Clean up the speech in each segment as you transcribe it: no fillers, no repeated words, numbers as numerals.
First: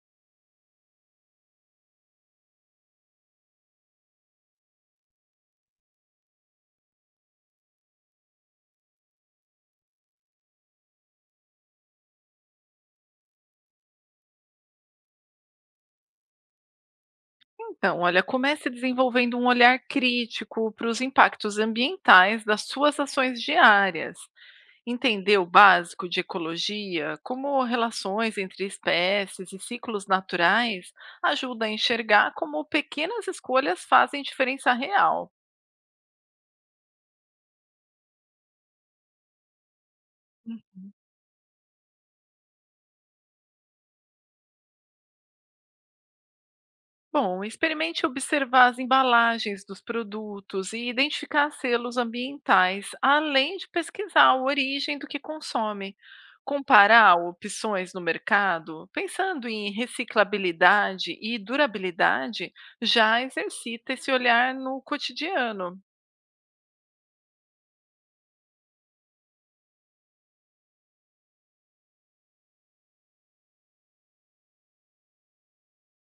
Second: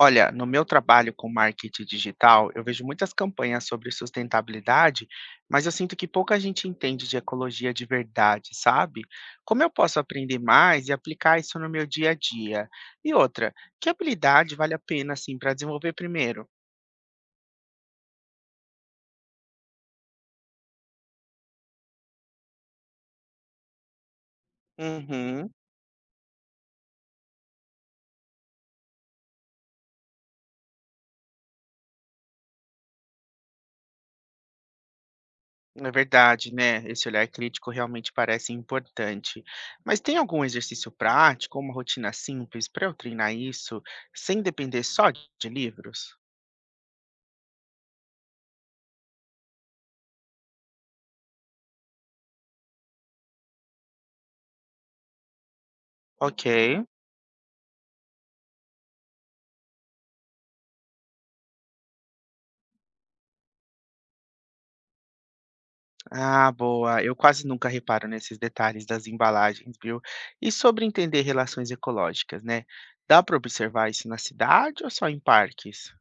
Olha, no meu trabalho com marketing digital, eu vejo muitas campanhas sobre sustentabilidade, mas eu sinto que pouca gente entende de ecologia de verdade, sabe? Como eu posso aprender mais e aplicar isso no meu dia a dia? E outra, que habilidade vale a pena assim para desenvolver primeiro? Então, olha, comece desenvolvendo um olhar crítico para os impactos ambientais das suas ações diárias. Entender o Uhum, básico de ecologia, como relações entre espécies e ciclos naturais, ajuda a enxergar como pequenas escolhas fazem diferença real. é verdade, né? Esse olhar crítico realmente parece importante. Mas tem algum exercício prático, uma rotina simples para eu treinar isso sem depender só de livros? Bom, experimente observar as embalagens dos produtos e identificar selos ambientais, além de pesquisar a origem do que consome. Ok. Comparar opções no mercado, pensando em reciclabilidade e durabilidade, já exercita esse olhar no cotidiano. Ah, boa. Eu quase nunca reparo nesses detalhes das embalagens, viu? E sobre entender relações ecológicas, né? Dá para observar isso na cidade ou só em parques?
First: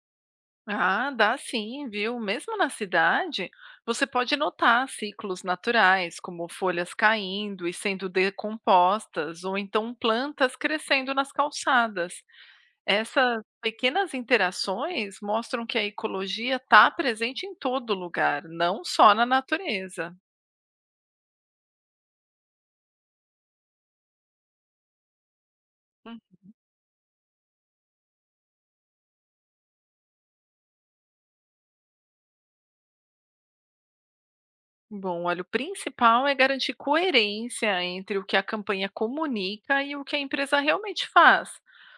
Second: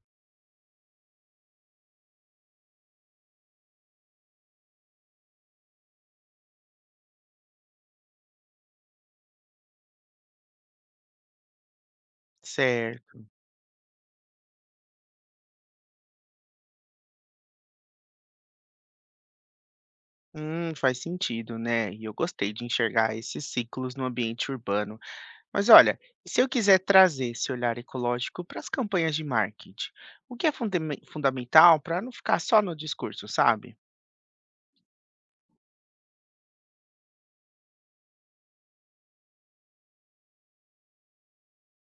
Ah, dá sim, viu? Mesmo na cidade, você pode notar ciclos naturais, como folhas caindo e sendo decompostas, ou então plantas crescendo nas calçadas. Certo. Essas pequenas interações mostram que a ecologia está presente em todo lugar, não só na natureza. Faz sentido, né? E eu gostei de enxergar esses ciclos no ambiente urbano. Mas olha, e se eu quiser trazer esse olhar ecológico para as campanhas de marketing, o que é fundamental para não ficar só no discurso, sabe? Bom, olha, o principal é garantir coerência entre o que a campanha comunica e o que a empresa realmente faz,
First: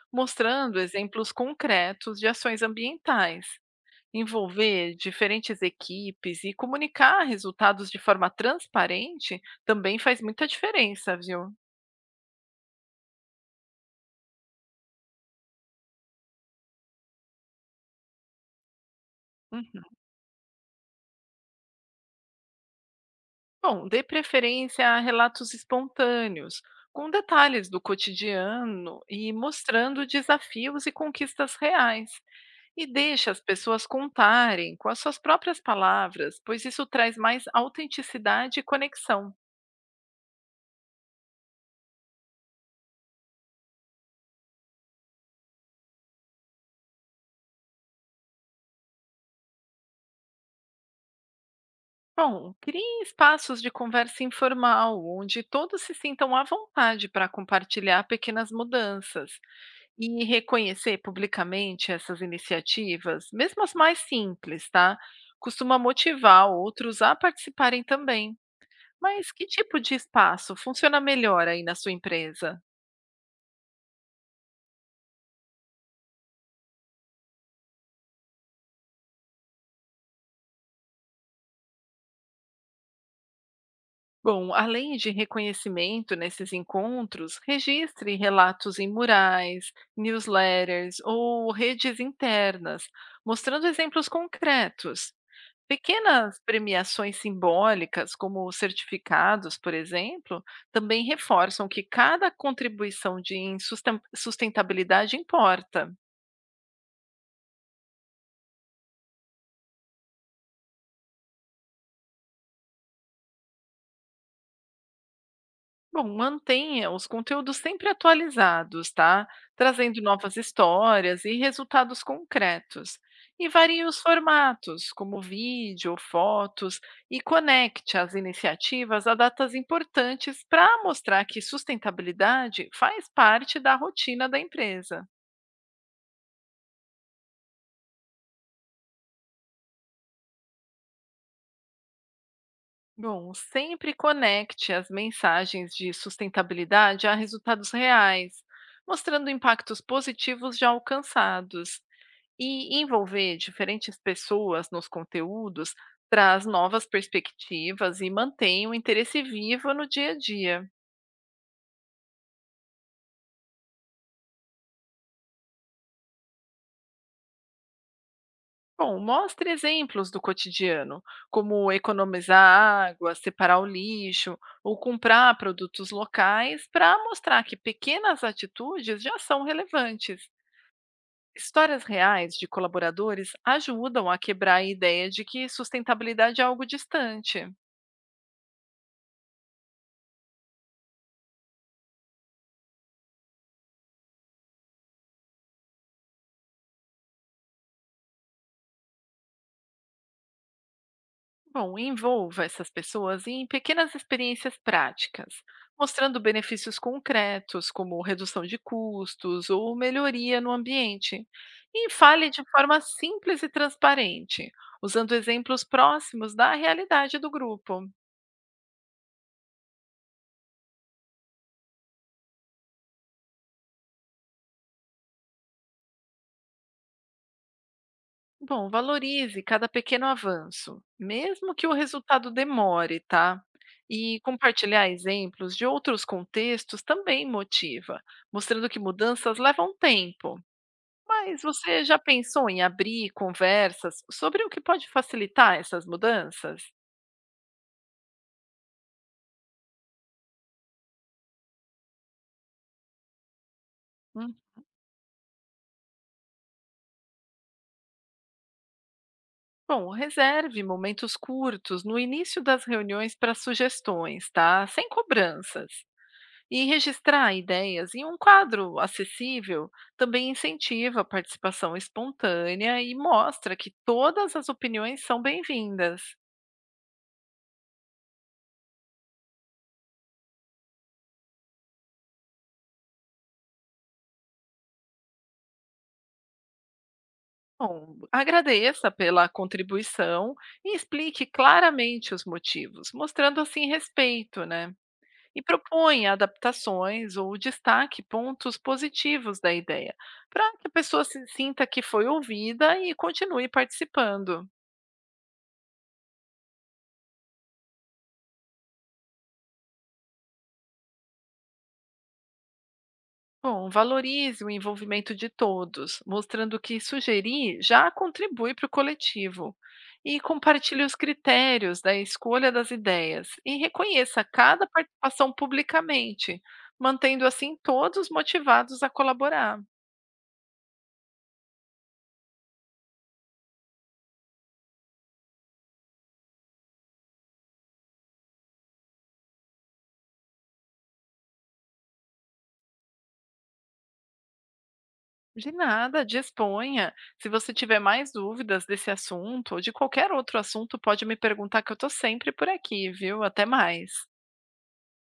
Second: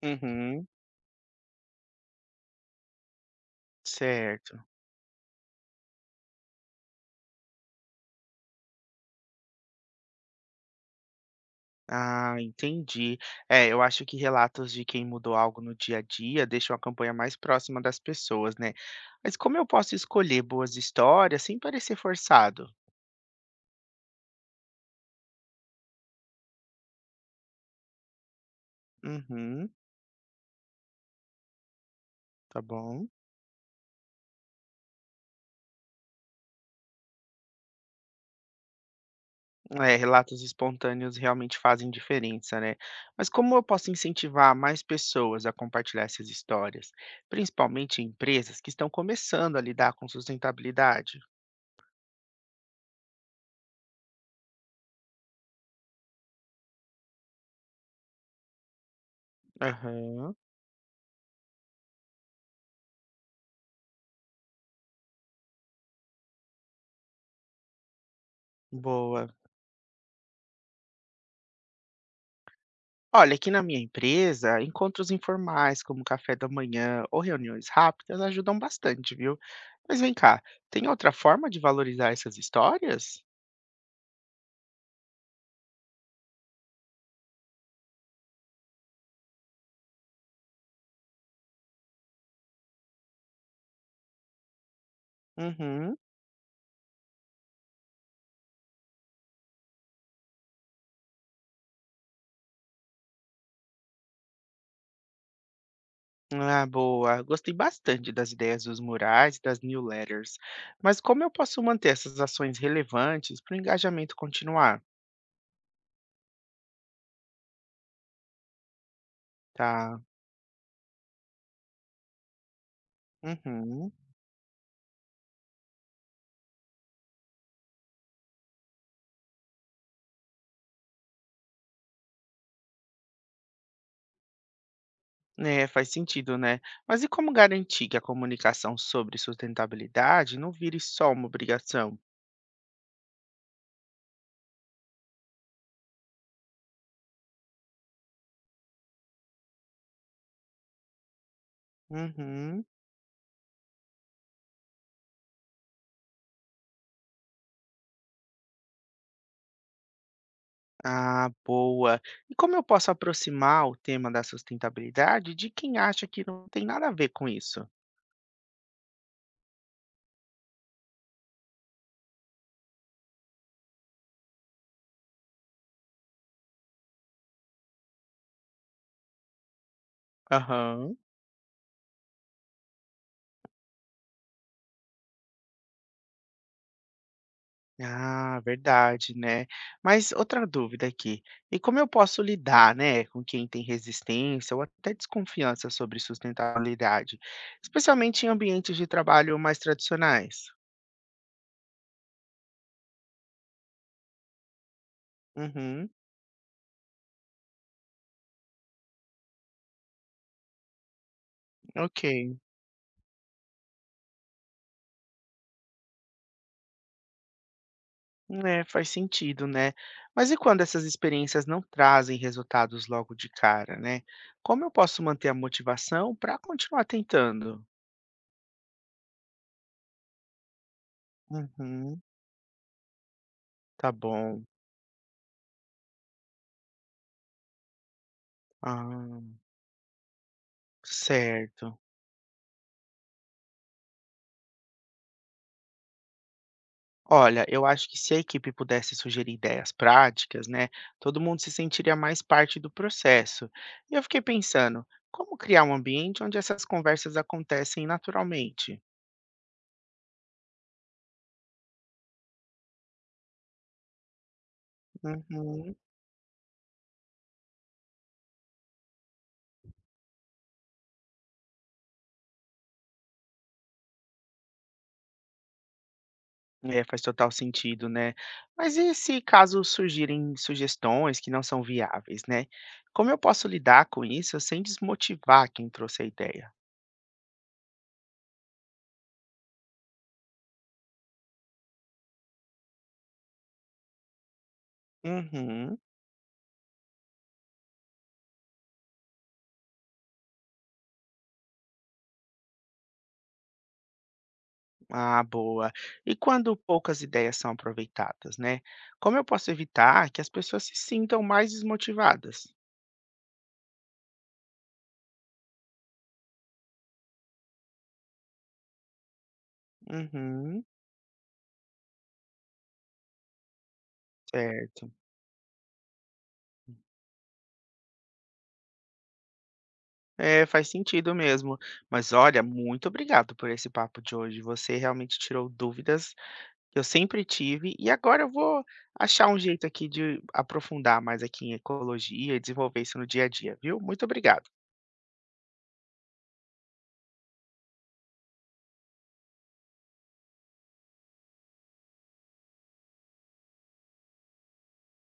Uhum, mostrando exemplos concretos de ações ambientais. certo. Envolver diferentes equipes e comunicar resultados de forma transparente também faz muita diferença, viu? Ah, entendi. É, eu acho que relatos de quem mudou algo no dia a dia deixam a campanha mais próxima das pessoas, né? Mas como eu Uhum. posso escolher boas histórias sem parecer forçado? Bom, dê preferência a relatos espontâneos, com detalhes do cotidiano e Uhum, mostrando desafios e conquistas reais. tá E bom. deixe as pessoas contarem com as suas próprias palavras, pois isso traz mais autenticidade e conexão. É, relatos espontâneos realmente fazem diferença, né? Mas como eu posso incentivar mais pessoas a compartilhar essas histórias, principalmente empresas que estão começando a lidar com sustentabilidade? Bom, crie espaços de conversa informal, onde todos se sintam à vontade para compartilhar pequenas mudanças e Aham, reconhecer publicamente essas iniciativas, mesmo as mais simples, tá? Costuma motivar outros a participarem também. Mas boa. que tipo de espaço funciona melhor aí na sua empresa? Olha, aqui na minha empresa, encontros informais, como café da manhã ou reuniões rápidas, ajudam bastante, viu? Mas vem cá, tem outra forma de valorizar essas histórias? Bom, além de reconhecimento nesses encontros, registre relatos em murais, newsletters ou redes internas, mostrando exemplos concretos. Uhum. Pequenas premiações simbólicas, como certificados, por exemplo, também reforçam que cada contribuição de sustentabilidade importa. Ah, boa. Gostei bastante das ideias dos murais e das newsletters. Mas como eu posso manter essas ações relevantes para o engajamento continuar? Bom, mantenha os conteúdos sempre atualizados, tá? Tá. Trazendo novas histórias e resultados concretos. E varie Uhum. os formatos, como vídeo, fotos, e conecte as iniciativas a datas importantes para mostrar que sustentabilidade faz parte da rotina da empresa. É, faz sentido, né? Mas e como garantir que a comunicação sobre sustentabilidade não vire só uma obrigação? Bom, sempre conecte as mensagens de sustentabilidade a resultados reais, mostrando impactos positivos já alcançados. Uhum. E envolver diferentes pessoas nos conteúdos traz novas perspectivas e mantém o interesse vivo no dia a dia. Ah, boa. E como eu posso aproximar o tema da sustentabilidade de quem acha que não tem nada a ver com isso? Bom, mostre exemplos do cotidiano, como economizar água, separar o lixo ou comprar produtos locais, para mostrar que pequenas atitudes já são relevantes. Aham. Histórias reais de colaboradores ajudam a quebrar a ideia de que sustentabilidade é algo distante. Ah, verdade, né? Mas outra dúvida aqui. E como eu posso lidar, né, com quem tem resistência ou até desconfiança sobre sustentabilidade, especialmente em ambientes de trabalho mais tradicionais? Bom, envolva essas pessoas em pequenas experiências práticas, Uhum, mostrando benefícios concretos, como redução de custos ou melhoria no ambiente. E ok. fale de forma simples e transparente, usando exemplos próximos da realidade do grupo. É, faz sentido, né? Mas e quando essas experiências não trazem resultados logo de cara, né? Como eu posso manter a motivação para continuar tentando? Bom, valorize cada pequeno avanço, mesmo que o Uhum, resultado demore, tá? tá E bom. compartilhar exemplos de outros contextos também motiva, mostrando que Ah, mudanças levam tempo. Mas certo. você já pensou em abrir conversas sobre o que pode facilitar essas mudanças? Olha, eu acho que se a equipe pudesse sugerir ideias práticas, né, todo mundo se sentiria mais parte do processo. E eu fiquei Hum. pensando, como criar um ambiente onde essas conversas acontecem naturalmente? Bom, reserve momentos curtos no início das reuniões para sugestões, tá? Sem cobranças. Uhum. E registrar ideias em um quadro acessível também incentiva a participação espontânea e mostra que todas as opiniões são bem-vindas. É, faz total sentido, né. Mas e se caso surgirem sugestões que não são viáveis, né, como eu posso lidar com isso sem desmotivar quem trouxe a ideia? Bom, agradeça pela contribuição e explique claramente os motivos, mostrando assim respeito, né? E Uhum. propõe adaptações ou destaque pontos positivos da ideia, para que a pessoa se sinta que foi ouvida e continue participando. Ah, boa. E quando poucas ideias são aproveitadas, né, como eu posso evitar que as pessoas se sintam mais desmotivadas? Bom, valorize o envolvimento de todos, mostrando que sugerir já contribui para o coletivo. E Uhum, compartilhe os critérios da escolha das ideias e reconheça cada certo. participação publicamente, mantendo assim todos motivados a colaborar. É, faz sentido mesmo. Mas olha, muito obrigado por esse papo de hoje. Você realmente tirou dúvidas que eu sempre tive, e agora eu vou achar um jeito aqui de aprofundar mais aqui em ecologia e desenvolver isso no dia a dia, viu? Muito obrigado. De nada, disponha. Se você tiver mais dúvidas desse assunto ou de qualquer outro assunto, pode me perguntar que eu estou sempre por aqui, viu? Até mais.